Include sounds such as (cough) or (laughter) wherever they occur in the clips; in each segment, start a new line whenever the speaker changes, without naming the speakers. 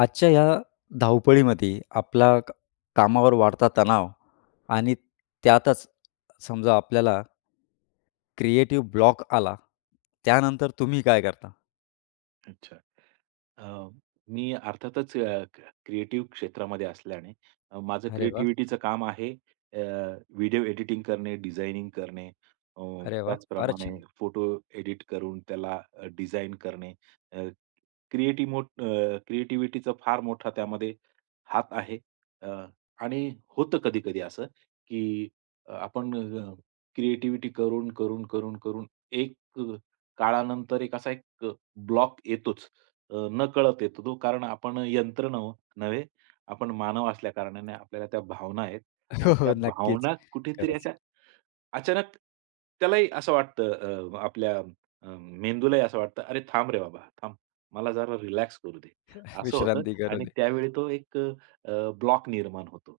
आजच्या या धावपळीमध्ये आपला कामावर वाढता तणाव आणि त्यातच समजा आपल्याला क्रिएटिव्ह ब्लॉक आला त्यानंतर तुम्ही काय करता.
अच्छा. अ, मी अर्थातच क्रिएटिव्ह क्षेत्रामध्ये असल्याने माझं
अरे वा.
क्रिएटिव्हिटीचं काम आहे व्हिडिओ एडिटिंग करणे, डिझायनिंग करणे, अ,
अरे वा, फारच
त्याचप्रमाणे
छान.
फोटो एडिट करून त्याला करणे. अ, मोठ क्रिएटिव्हिटीचा फार मोठा त्यामध्ये हात आहे. अ, आणि होतं कधी-कधी असं, की आपण क्रिएटिव्हिटी करून, करून, करून, करून एक अ, काळानंतर एक असा एक ब्लॉक येतोच. नकळत येतो तो. कारण आपण यंत्र नव्हे, आपण मानव असल्या कारणाने आपल्याला त्या भावना आहेत
(laughs)
आणि
हो
त्या
हो नक्कीच.
भावना कुठेतरी
खरंच.
अशा अचानक त्यालाही असं वाटतं, आपल्या अ, मेंदूलाही असं वाटतं, "अरे थांब रे बाबा, थांब. मला जरा रिलॅक्स करू दे."
(laughs)
असं होतं
विश्रांती करू
आणि
दे.
त्यावेळी तो एक ब्लॉक निर्माण होतो.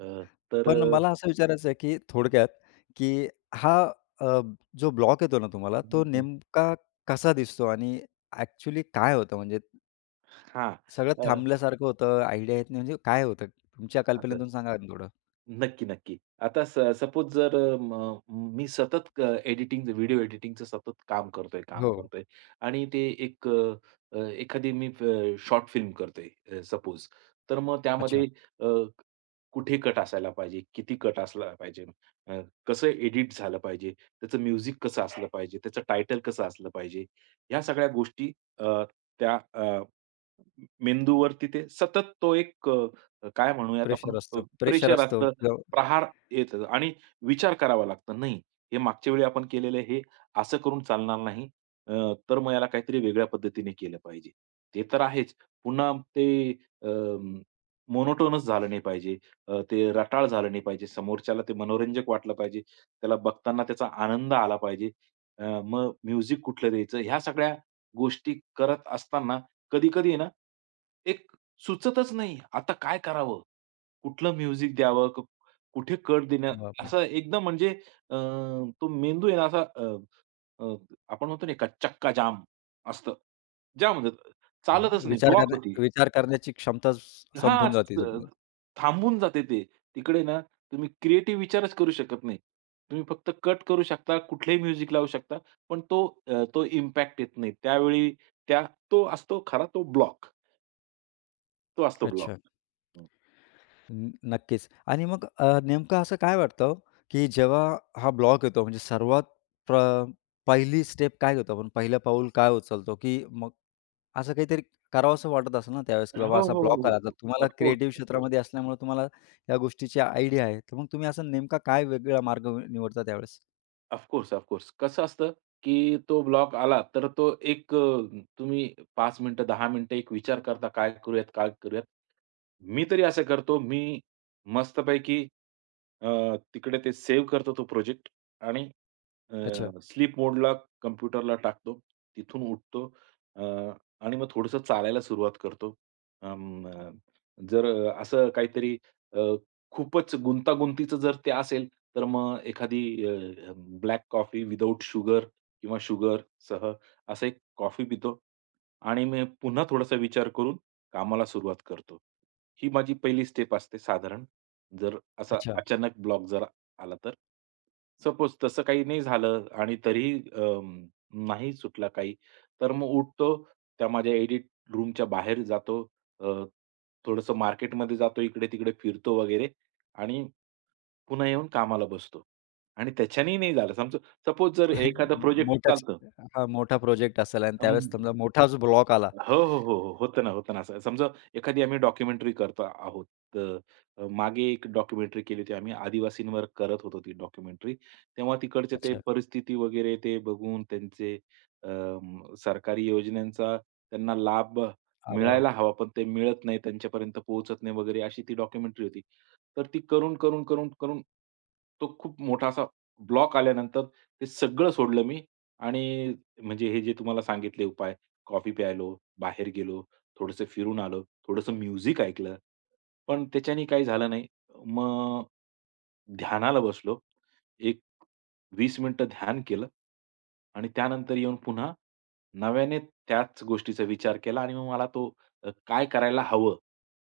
अ, तर
पण
अ,
मला असं विचारायचं आहे की थोडक्यात, की हा, अ, जो ब्लॉक येतो ना तुम्हाला
हं,
तो
हं.
नेमका कसा दिसतो आणि ऍक्च्युली काय होतं, म्हणजे
हां.
सगळं
अ,
थांबल्यासारखं होतं, आयडिया येत नाही म्हणजे काय होतं? तुमच्या
असं.
कल्पनेतून सांगा ना थोडं?
नक्की, नक्की. आता सपोज जर अ, म मी सतत एडिटिंग व्हिडिओ एडिटिंगचं सतत काम करतोय, काम
हो.
करतोय आणि ते एक अ, अ, एखादी मी शॉर्ट फिल्म करतोय, सपोज. तर मग त्यामध्ये
अच्छा.
कुठे कट असायला पाहिजे? किती कट असला पाहिजे? अ, कसं एडिट झालं पाहिजे? त्याचं म्युझिक कसं असलं पाहिजे? त्याचं टायटल कसं असलं पाहिजे? ह्या सगळ्या गोष्टी अ, त्या अ, मेंदूवरती ते सतत तो एक काय म्हणूयात आपण
प्रेशर असतो प्रेशर
प्रेशर
असतो.
असतं, प्रहार येतं आणि विचार करावा लागतो. नाही, हे मागच्या वेळी आपण केलेलं हे असं करून चालणार नाही. अ, तर मग याला काहीतरी वेगळ्या पद्धतीने केलं पाहिजे. ते तर आहेच. पुन्हा ते मोनोटोनच झालं नाही पाहिजे. ते रटाळ झालं नाही पाहिजे. समोरच्याला ते मनोरंजक वाटलं पाहिजे. त्याला बघताना त्याचा आनंद आला पाहिजे. मग म्युझिक कुठलं द्यायचं? ह्या सगळ्या गोष्टी करत असताना कधी-कधी ना, एक सुचतच नाही. आता काय करावं? कुठलं म्युझिक द्यावं? कुठे कट देणं
बापरे!
असं एकदम म्हणजे, अ, तो मेंदू आहे ना असा, अ, अ, आपण म्हणतो ना, का चक्का जाम असतं. जाम होऊन जातं. चालतच नाही, ब्लॉक होती.
विचार करण्याची क्षमता
हां,
संपून जाते
स
जमून.
थांबून जाते ते. तिकडे ना तुम्ही क्रिएटिव्ह विचारच करू शकत नाही. तुम्ही फक्त कट करू शकता, कुठलंही म्युझिक लावू शकता, पण तो, तो इम्पॅक्ट येत नाही. त्यावेळी त्या तो असतो खरा तो ब्लॉक. तो असतो ब्लॉक.
अच्छा. नक्कीच. आणि मग नेमकं असं काय वाटतं, की जेव्हा हा ब्लॉक येतो म्हणजे सर्वात प्र पहिली स्टेप काय घेतो आपण? पहिलं पाऊल काय उचलतो? की मग असं काहीतरी करावंसं वाटत असेल ना त्यावेळेस, की बाबा
हो,
असा
हो,
ब्लॉक
हो,
आला, तर
हो.
तुम्हाला क्रिएटिव्ह क्षेत्रामध्ये असल्यामुळे तुम्हाला या गोष्टीची आयडिया आहे. तर मग तुम्ही असा नेमका काय वेगळा मार्ग निवडता त्यावेळेस?
Of course, of course. कसं असतं, की तो ब्लॉक आला, तर तो एक, तुम्ही 5 मिनिटं, 10 मिनिटं एक विचार करता, काय करूयात, काय करूयात? मी तरी असं करतो, मी मस्तपैकी अ, तिकडे ते सेव्ह करतो तो प्रोजेक्ट आणि
अच्छा,
स्लीप मोडला कॉम्प्युटरला टाकतो. तिथून उठतो अ, आणि मग थोडंसं चालायला सुरुवात करतो. अं, जर असं काहीतरी अ, खूपच गुंतागुंतीचं जर ते असेल, तर मग एखादी ब्लॅक कॉफी विथआऊट शुगर किंवा शुगरसह असं एक कॉफी पितो आणि मग पुन्हा थोडासा विचार करून कामाला सुरुवात करतो. ही माझी पहिली स्टेप असते साधारण. जर असा
अच्छा.
अचानक ब्लॉक जर आला तर? सपोज तसं काही नाही झालं आणि तरीही अं, नाही सुटला काही, तर मग उठतो, त्या माझ्या एडिट रूमच्या बाहेर जातो, अ, थोडंसं मार्केटमध्ये जातो, इकडे-तिकडे फिरतो वगैरे आणि पुन्हा येऊन कामाला बसतो. आणि त्याच्यानेही नाही झालं समजा, सपोज जर
(laughs)
एखादा प्रोजेक्ट
मोठाच.
चालतं.
हां, मोठा प्रोजेक्ट असेल आणि त्यावेळेस समजा मोठाच ब्लॉक आला.
हो, हो, हो, हो. होतं ना, होतं ना. असं समजा, एखादी आम्ही डॉक्युमेंटरी करतो आहोत. तर मागे एक डॉक्युमेंटरी केली होती आम्ही. आदिवासींवर करत होतो ती डॉक्युमेंटरी. तेव्हा तिकडचे ते
अच्छा.
परिस्थिती वगैरे ते बघून त्यांचे अं, सरकारी योजनांचा त्यांना लाभ
अ, वाह!
मिळायला हवा, पण ते मिळत नाही, त्यांच्यापर्यंत पोहोचत नाही वगैरे अशी ती डॉक्युमेंटरी होती. तर ती करून, करून, करून, करून तो खूप मोठा असा ब्लॉक आल्यानंतर ते सगळं सोडलं मी आणि म्हणजे हे जे तुम्हाला सांगितले उपाय, कॉफी प्यायलो, बाहेर गेलो, थोडंसं फिरून आलो, थोडंसं म्युझिक ऐकलं, पण त्याच्याने काही झालं नाही. मग ध्यानाला बसलो. एक 20 मिनिटं ध्यान केलं आणि त्यानंतर येऊन पुन्हा नव्याने त्याच गोष्टीचा विचार केला आणि मग मला तो, काय करायला हवं,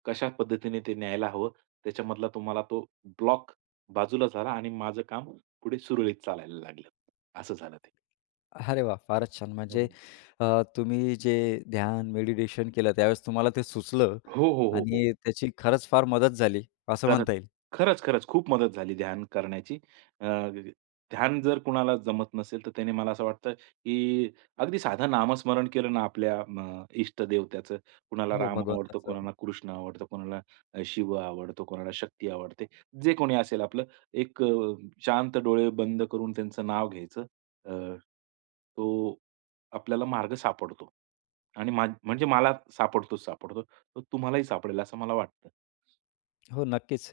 कशा पद्धतीने ते न्यायला हवं, त्याच्यामधला तो मला तो ब्लॉक बाजूला झाला आणि माझं काम पुढे सुरळीत चालायला लागलं. असं झालं ते.
अरे वाह! फारच छान.
हम्म.
म्हणजे तुम्ही जे ध्यान, मेडिटेशन केलं त्यावेळेस तुम्हाला ते सुचलं
हो, हो, हो, हो.
आणि त्याची खरंच फार मदत झाली, असं
खरंच.
म्हणता येईल.
खरंच, खरंच खूप मदत झाली ध्यान करण्याची. अ, ध्यान जर कुणाला जमत नसेल, तर त्याने मला असं वाटतं, की अगदी साधं नामस्मरण केलं ना आपल्या, इष्ट देवत्याचं, कुणाला
हो,
राम आवडतो,
भगवंताचं.
कुणाला कृष्ण आवडतो, कोणाला, शिव आवडतो, कोणाला शक्ती आवडते. जे कोणी असेल आपलं एक, शांत डोळे बंद करून त्यांचं नाव घ्यायचं. अ, तो आपल्याला मार्ग सापडतो आणि म्हणजे मला सापडतोच सापडतो. तो तुम्हालाही सापडेल असं मला वाटतं.
हो, नक्कीच.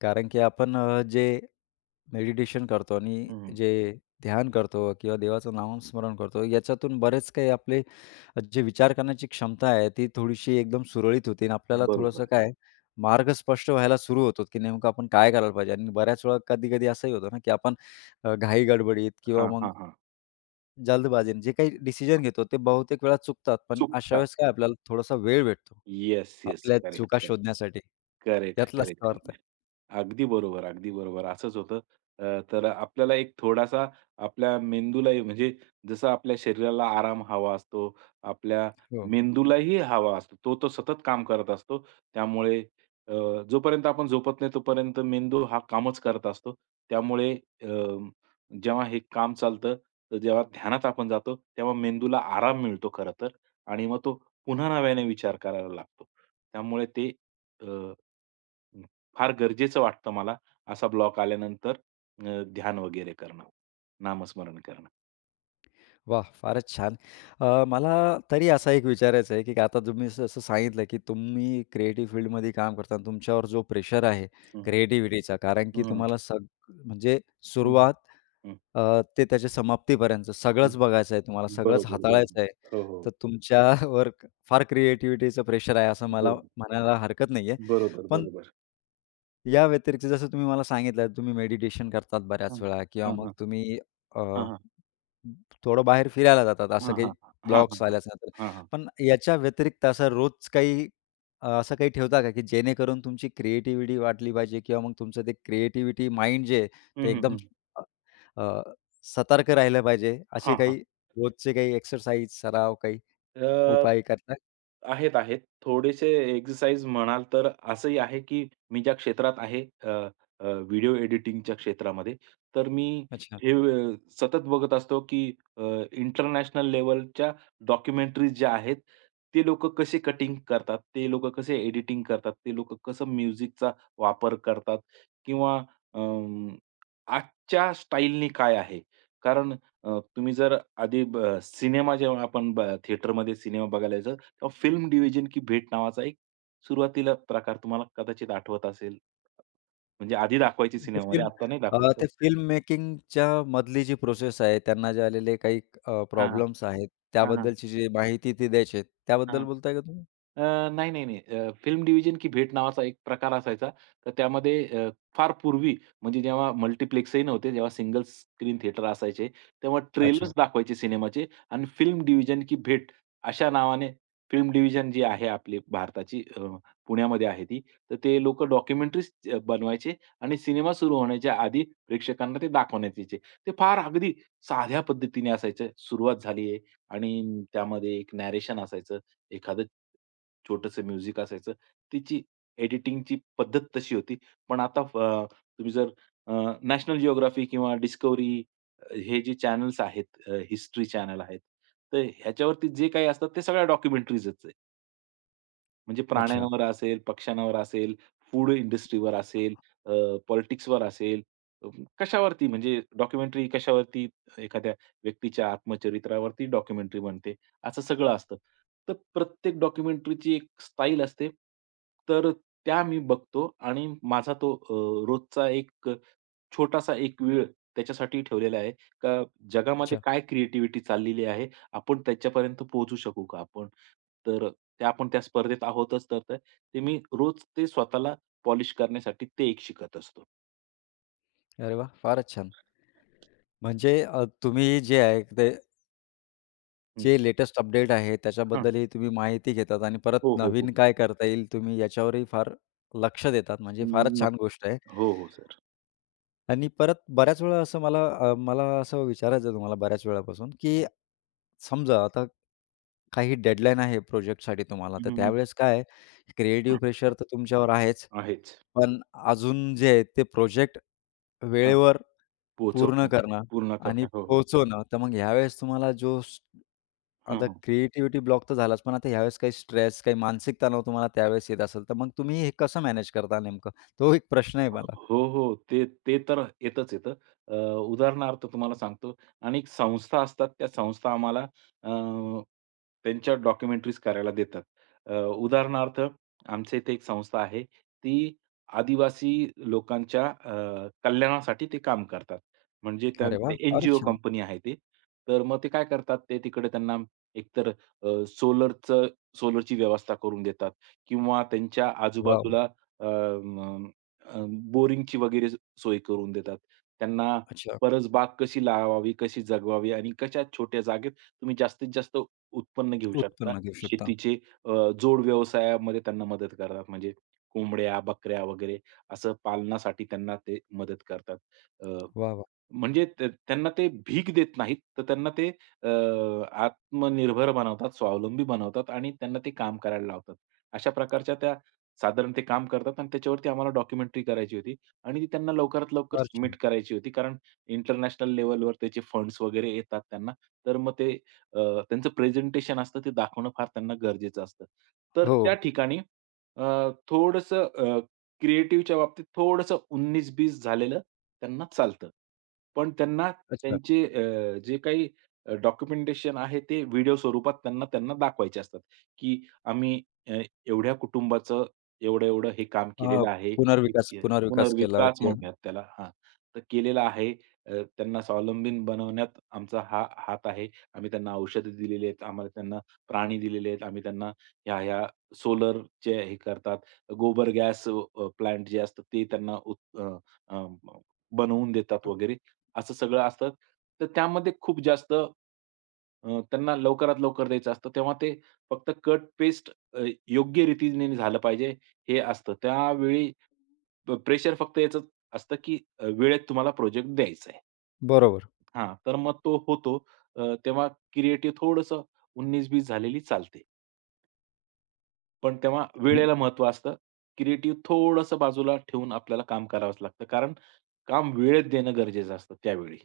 कारण की आपण जे मेडिटेशन करतो आणि
हं.
जे ध्यान करतो किंवा देवाचं नामस्मरण करतो, याच्यातून बरेच काही आपले जे विचार करण्याची क्षमता आहे, ती थोडीशी एकदम सुरळीत होते आणि आपल्याला थोडंसं
बरोबर.
काय आहे, मार्ग स्पष्ट व्हायला सुरू होतो, की नेमकं आपण काय करायला पाहिजे. आणि बऱ्याच वेळा कधी-कधी असंही होतं ना, की आपण घाई-गडबडीत किंवा
हां,
मग
हा, हां.
जल्दबाजीने जे काही डिसिजन घेतो, ते बहुतेक वेळा चुकतात. पण अशा
चुकतात.
वेळेस काय आपल्याला थोडासा वेळ भेटतो,
येस, येस.
आपल्या
करेक्ट,
चुका
करेक्ट.
शोधण्यासाठी.
करेक्ट,
यातलाच तो
करेक्ट.
अर्थ आहे.
अगदी बरोबर, अगदी बरोबर. असंच होतं. तर आपल्याला एक थोडासा आपल्या मेंदूलाही म्हणजे जसं आपल्या शरीराला आराम हवा असतो, आपल्या
हो.
मेंदूलाही हवा असतो. तो तो सतत काम करत असतो. त्यामुळे अ, जोपर्यंत आपण झोपत नाही तोपर्यंत मेंदू हा कामच करत असतो. त्यामुळे अ, जेव्हा हे काम चालतं, तर जेव्हा ध्यानात आपण जातो, तेव्हा मेंदूला आराम मिळतो खरं तर आणि मग तो पुन्हा नव्याने विचार करायला लागतो. त्यामुळे ते, अ, हं, फार गरजेचं वाटतं मला असा ब्लॉक आल्यानंतर, ध्यान वगैरे करणं, नामस्मरण करणं.
वाह! फारच छान. मला तरी असा एक विचारायचं आहे, की आता तुम्ही जसं सांगितलं, की तुम्ही क्रिएटिव्ह फील्डमध्ये काम करता आणि तुमच्यावर जो प्रेशर आहे
हं, हं.
क्रिएटिव्हिटीचा, कारण की
हं,
तुम्हाला म्हणजे
हं, हं.
सुरुवात, ते त्याच्या समाप्तीपर्यंत
हं.
सगळंच बघायचं आहे, तुम्हाला सगळंच
बरोबर,
हाताळायचं आहे.
बरोबर. हो, हो.
तर तुमच्यावर फार क्रिएटिव्हिटीचं प्रेशर आहे, असं मला
बरोबर,
म्हणायला हरकत नाहीये.
बरोबर,
पण
बरोबर.
या व्यतिरिक्त जसं तुम्ही मला सांगितलं, तुम्ही मेडिटेशन करतात बऱ्याच
हां,
वेळा किंवा
हां,
मग
हां.
तुम्ही अ,
हां, हां.
थोडं बाहेर फिरायला जातात, असं
हां,
काही
हां. हां, हां,
ब्लॉग्स
हां.
आल्याच नंतर.
हां, हां.
पण याच्या व्यतिरिक्त असं रोज काही असं काही ठेवता का, की जेणेकरून तुमची क्रिएटिव्हिटी वाढली पाहिजे किंवा मग तुमचं ते क्रिएटिव्हिटी माइंड जे आहे,
हं,
ते
हं,
एकदम
हं.
अ, अ, सतर्क राहिलं पाहिजे, असे
हां, हां.
काही रोजचे काही एक्सरसाइज, सराव, काही
अ,
उपाय करता?
आहेत, आहेत. थोडेसे एक्सरसाइज म्हणाल तर असंही आहे, की मी ज्या क्षेत्रात आहे व्हिडिओ एडिटिंगच्या क्षेत्रामध्ये, तर मी
अच्छा.
हे, सतत बघत असतो, की इंटरनॅशनल लेव्हलच्या डॉक्युमेंटरीज ज्या आहेत, ते लोकं कसे कटिंग करतात, ते लोकं कसे एडिटिंग करतात, ते लोकं कसं म्युझिकचा वापर करतात किंवा अं, आजच्या स्टाईलनी काय आहे? कारण तुम्ही जर आधी सिनेमा जेव्हा आपण थिएटरमध्ये सिनेमा बघायला जायचो, तेव्हा फिल्म डिव्हिजन की भेट नावाचा एक सुरुवातीला प्रकार तुम्हाला कदाचित आठवत असेल. म्हणजे आधी दाखवायचे
ते
सिनेमामध्ये,
फिल्म,
आत्ता नाही दाखवत.
ते फिल्म मेकिंगच्या मधली जी प्रोसेस आहे, त्यांना जे आलेले काही
हां, हां.
प्रॉब्लेम्स आहेत,
हां,
त्याबद्दलची जी माहिती ती द्यायची आहे.
हां.
त्याबद्दल बोलताय का तुम्ही?
अ, नाही, नाही, नाही. फिल्म डिव्हिजन की भेट नावाचा एक प्रकार असायचा. तर त्यामध्ये फार पूर्वी म्हणजे जेव्हा मल्टिप्लेक्सही नव्हते, जेव्हा सिंगल स्क्रीन थिएटर असायचे, तेव्हा
अच्छा,
ट्रेलर्स दाखवायचे सिनेमाचे आणि फिल्म डिव्हिजन की भेट अशा नावाने फिल्म डिव्हिजन जी आहे आपली भारताची, पुण्यामध्ये आहे ती. तर ते लोकं डॉक्युमेंटरीज बनवायचे आणि सिनेमा सुरू होण्याच्या आधी प्रेक्षकांना ते दाखवण्यात यायचे. ते फार अगदी साध्या पद्धतीने असायचं. सुरुवात झाली आहे आणि त्यामध्ये एक नॅरेशन असायचं. एखादं छोटंसं म्युझिक असायचं. तिची एडिटिंगची पद्धत तशी होती. पण आता, तुम्ही जर अ, नॅशनल जिओग्राफी किंवा डिस्कव्हरी हे जे चॅनल्स आहेत, हिस्ट्री चॅनल आहेत, तर ह्याच्यावरती जे काही असतात ते सगळ्या डॉक्युमेंटरीजच, म्हणजे
अच्छा,
प्राण्यांवर असेल, पक्ष्यांवर असेल, फूड इंडस्ट्रीवर असेल, अ, पॉलिटिक्सवर असेल, अ, कशावरती म्हणजे डॉक्युमेंटरी कशावरती, एखाद्या व्यक्तीच्या आत्मचरित्रावरती डॉक्युमेंटरी बनते, असं सगळं असतं. तर प्रत्येक डॉक्युमेंटरीची एक स्टाईल असते. तर त्या मी बघतो आणि माझा तो, रोजचा एक छोटासा एक वेळ त्याच्यासाठी ठेवलेला आहे, का जगामध्ये
अच्छा.
काय क्रिएटिव्हिटी चाललेली आहे, आपण त्याच्यापर्यंत पोहोचू शकू का आपण? तर ते आपण त्या स्पर्धेत आहोतच, तर ते ते मी रोज ते स्वतःला पॉलिश करण्यासाठी ते एक शिकत असतो.
अरे वाह! फारच छान. म्हणजे तुम्ही जे आहे ते
हं.
जे लेटेस्ट अपडेट आहे,
हां.
त्याच्याबद्दलही तुम्ही माहिती घेतात आणि परत
हो, हो, हो.
नवीन काय करता येईल, तुम्ही याच्यावरही फार लक्ष देतात. म्हणजे
अं,
फारच छान
नक्की.
गोष्ट आहे.
हो, हो सर.
आणि परत बऱ्याच वेळा असं मला, मला असं विचारायचं आहे तुम्हाला बऱ्याच वेळापासून, की समजा आता काही डेडलाईन आहे प्रोजेक्टसाठी तुम्हाला,
हं,
तर
हं, हं.
त्यावेळेस काय क्रिएटिव्ह प्रेशर तर तुमच्यावर आहेच,
आहेच.
पण अजून जे आहे ते प्रोजेक्ट
हां,
वेळेवर पूर्ण
पोहोचवणं,
करणं
पूर्ण
आणि
करणं. हो, हो.
पोहोचवणं. तर मग ह्यावेळेस तुम्हाला जो
हं,
आता
हं.
क्रिएटिव्हिटी ब्लॉक तर झालाच, पण आता ह्यावेळेस काही स्ट्रेस, काही मानसिक तणाव तुम्हाला त्यावेळेस येत असेल, तर मग तुम्ही हे कसं मॅनेज करता नेमकं? तो एक प्रश्न आहे मला.
हो, हो. ते ते तर येतच येतं. अ, उदाहरणार्थ तुम्हाला सांगतो, अनेक संस्था असतात, त्या संस्था आम्हाला अ, त्यांच्या डॉक्युमेंटरीज करायला देतात. उदाहरणार्थ आमच्या इथे एक संस्था आहे, ती आदिवासी लोकांच्या, कल्याणासाठी ते काम करतात. म्हणजे त्या
अरे वाह! फारच
ते
छान.
कंपनी आहे ती. तर मग ते काय करतात, ते तिकडे त्यांना एकतर अ, सोलरचं सोलरची व्यवस्था करून देतात किंवा त्यांच्या
वॉव!
आजूबाजूला अ, बोरिंगची वगैरे सोय करून देतात. त्यांना
अच्छा.
परसबाग कशी लावावी, कशी जगवावी आणि कशा छोट्या जागेत तुम्ही जास्तीत जास्त उत्पन्न घेऊ शकता.
उत्पन्न घेऊ शकता.
शेतीचे जोड व्यवसायामध्ये त्यांना मदत करतात. म्हणजे कोंबड्या, बकऱ्या वगैरे असं पालनासाठी त्यांना ते मदत करतात.
वाह, वाह!
म्हणजे त्यांना ते भीक देत नाहीत, तर त्यांना ते, अ, आत्मनिर्भर बनवतात, स्वावलंबी बनवतात आणि त्यांना ते काम करायला लावतात. अशा प्रकारच्या त्या साधारण ते काम करतात आणि त्याच्यावरती आम्हाला डॉक्युमेंटरी करायची होती आणि ती त्यांना लवकरात लवकर
फार
सबमिट
छान.
करायची होती. कारण इंटरनॅशनल लेव्हलवर त्याचे फंड्स वगैरे येतात त्यांना. तर मग ते, अ, त्यांचं प्रेझेंटेशन असतं ते दाखवणं फार त्यांना गरजेचं असतं. तर
हो.
त्या ठिकाणी, अ, थोडंसं क्रिएटिव्हच्या बाबतीत थोडंसं 19-20 झालेलं त्यांना चालतं. पण त्यांना
अच्छा.
त्यांचे, जे काही डॉक्युमेंटेशन आहे ते व्हिडिओ स्वरूपात त्यांना त्यांना दाखवायचे असतात, की आम्ही, अ, एवढ्या कुटुंबाचं एवढं-एवढं हे काम
अ,
केलेलं आहे.
पुनर्विकास
इतके
पुनर्विकास केला
पुनर्विकास
की.
म्हणूयात त्याला हां. तर केलेलं आहे. त्यांना स्वावलंबीन बनवण्यात आमचा हा हात आहे. आम्ही त्यांना औषधं दिलेली आहेत. आम्हाला त्यांना प्राणी दिलेले आहेत. आम्ही त्यांना ह्या-ह्या सोलरचे हे करतात. गोबर गॅस प्लांट जे असतात ते त्यांना अ, बनवून देतात वगैरे असं सगळं असतं. तर त्यामध्ये खूप जास्त, त्यांना लवकरात लवकर द्यायचं असतं. तेव्हा ते फक्त कट पेस्ट योग्य रीतीने झालं पाहिजे हे असतं. त्यावेळी प्रेशर फक्त याचंच असतं, की वेळेत तुम्हाला प्रोजेक्ट द्यायचा आहे.
बरोबर.
हां, तर मग तो होतो. तेव्हा क्रिएटिव्ह थोडंसं 19-20 झालेली चालते. पण तेव्हा
हम्म,
वेळेला महत्व असतं. क्रिएटिव्ह थोडंसं बाजूला ठेवून आपल्याला काम करावंच लागतं. कारण काम वेळेत देणं गरजेचं असतं त्यावेळी.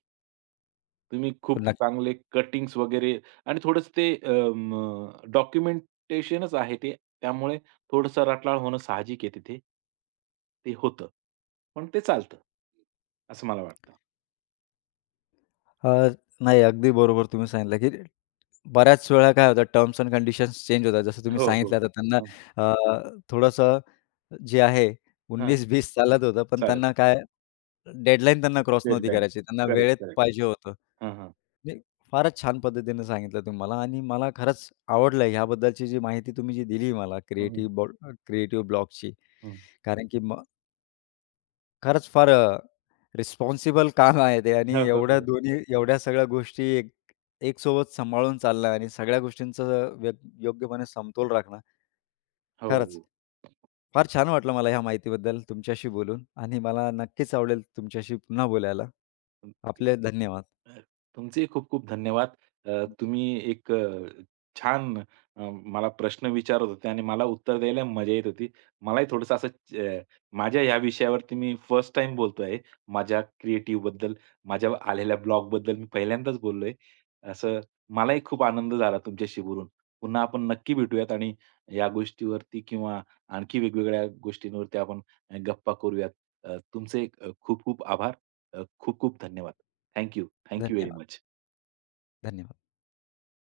तुम्ही खूप
नक्की.
चांगले कटिंग्स वगैरे आणि थोडंसं ते अं, डॉक्युमेंटेशनच आहे ते. त्यामुळे थोडंसं रटाळ होणं साहजिक आहे तिथे. ते होतं. पण ते चालतं. असं मला वाटतं.
अ, नाही, अगदी बरोबर तुम्ही सांगितलं की बऱ्याच वेळा काय होतं, टर्म्स एंड कंडिशन्स चेंज होतात. जसं तुम्ही
हो,
सांगितलं
हो.
आता त्यांना,
हं,
थोडंसं जे आहे
हां,
उन्नीस 20 चालत होतं, पण
चालेल.
त्यांना काय डेडलाईन त्यांना क्रॉस नव्हती
डेडलाईन.
करायची. त्यांना
करेक्ट,
वेळेत
करेक्ट.
पाहिजे होतं.
हां, हां.
नाही, फारच छान पद्धतीने सांगितलं तुम्ही मला आणि मला खरंच आवडलं ह्याबद्दलची जी माहिती तुम्ही जी दिली मला
हं.
क्रिएटिव्ह ब्लॉकची.
हं.
कारण की मग खरंच फार, रिस्पॉन्सिबल काम आहे ते आणि
हो, हो, हो.
एवढ्या दोन्ही एवढ्या सगळ्या गोष्टी एकसोबत सांभाळून चालणं आणि सगळ्या गोष्टींचं योग्यपणे समतोल राखणं खरंच.
हो.
फार छान वाटलं मला ह्या माहितीबद्दल तुमच्याशी बोलून आणि मला नक्कीच आवडेल तुमच्याशी पुन्हा बोलायला.
अ,
आपले धन्यवाद,
तुमचे खूप-खूप धन्यवाद. तुम्ही एक, छान, अ, मला प्रश्न विचारत होते आणि मला उत्तर द्यायला मजा येत होती. मलाही थोडंसं असं माझ्या ह्या विषयावरती मी फर्स्ट टाईम बोलतोय. माझ्या क्रिएटिव्ह बद्दल, माझ्या आलेल्या ब्लॉग बद्दल मी पहिल्यांदाच बोललोय. असं मलाही खूप आनंद झाला तुमच्याशी बोलून. पुन्हा आपण नक्की भेटूयात आणि या गोष्टीवरती किंवा आणखी वेगवेगळ्या गोष्टींवरती आपण, गप्पा करूयात. तुमचे, खूप-खूप आभार. खूप खूप धन्यवाद. Thank you. Thank you very
धन्यवाद,
मच.
धन्यवाद.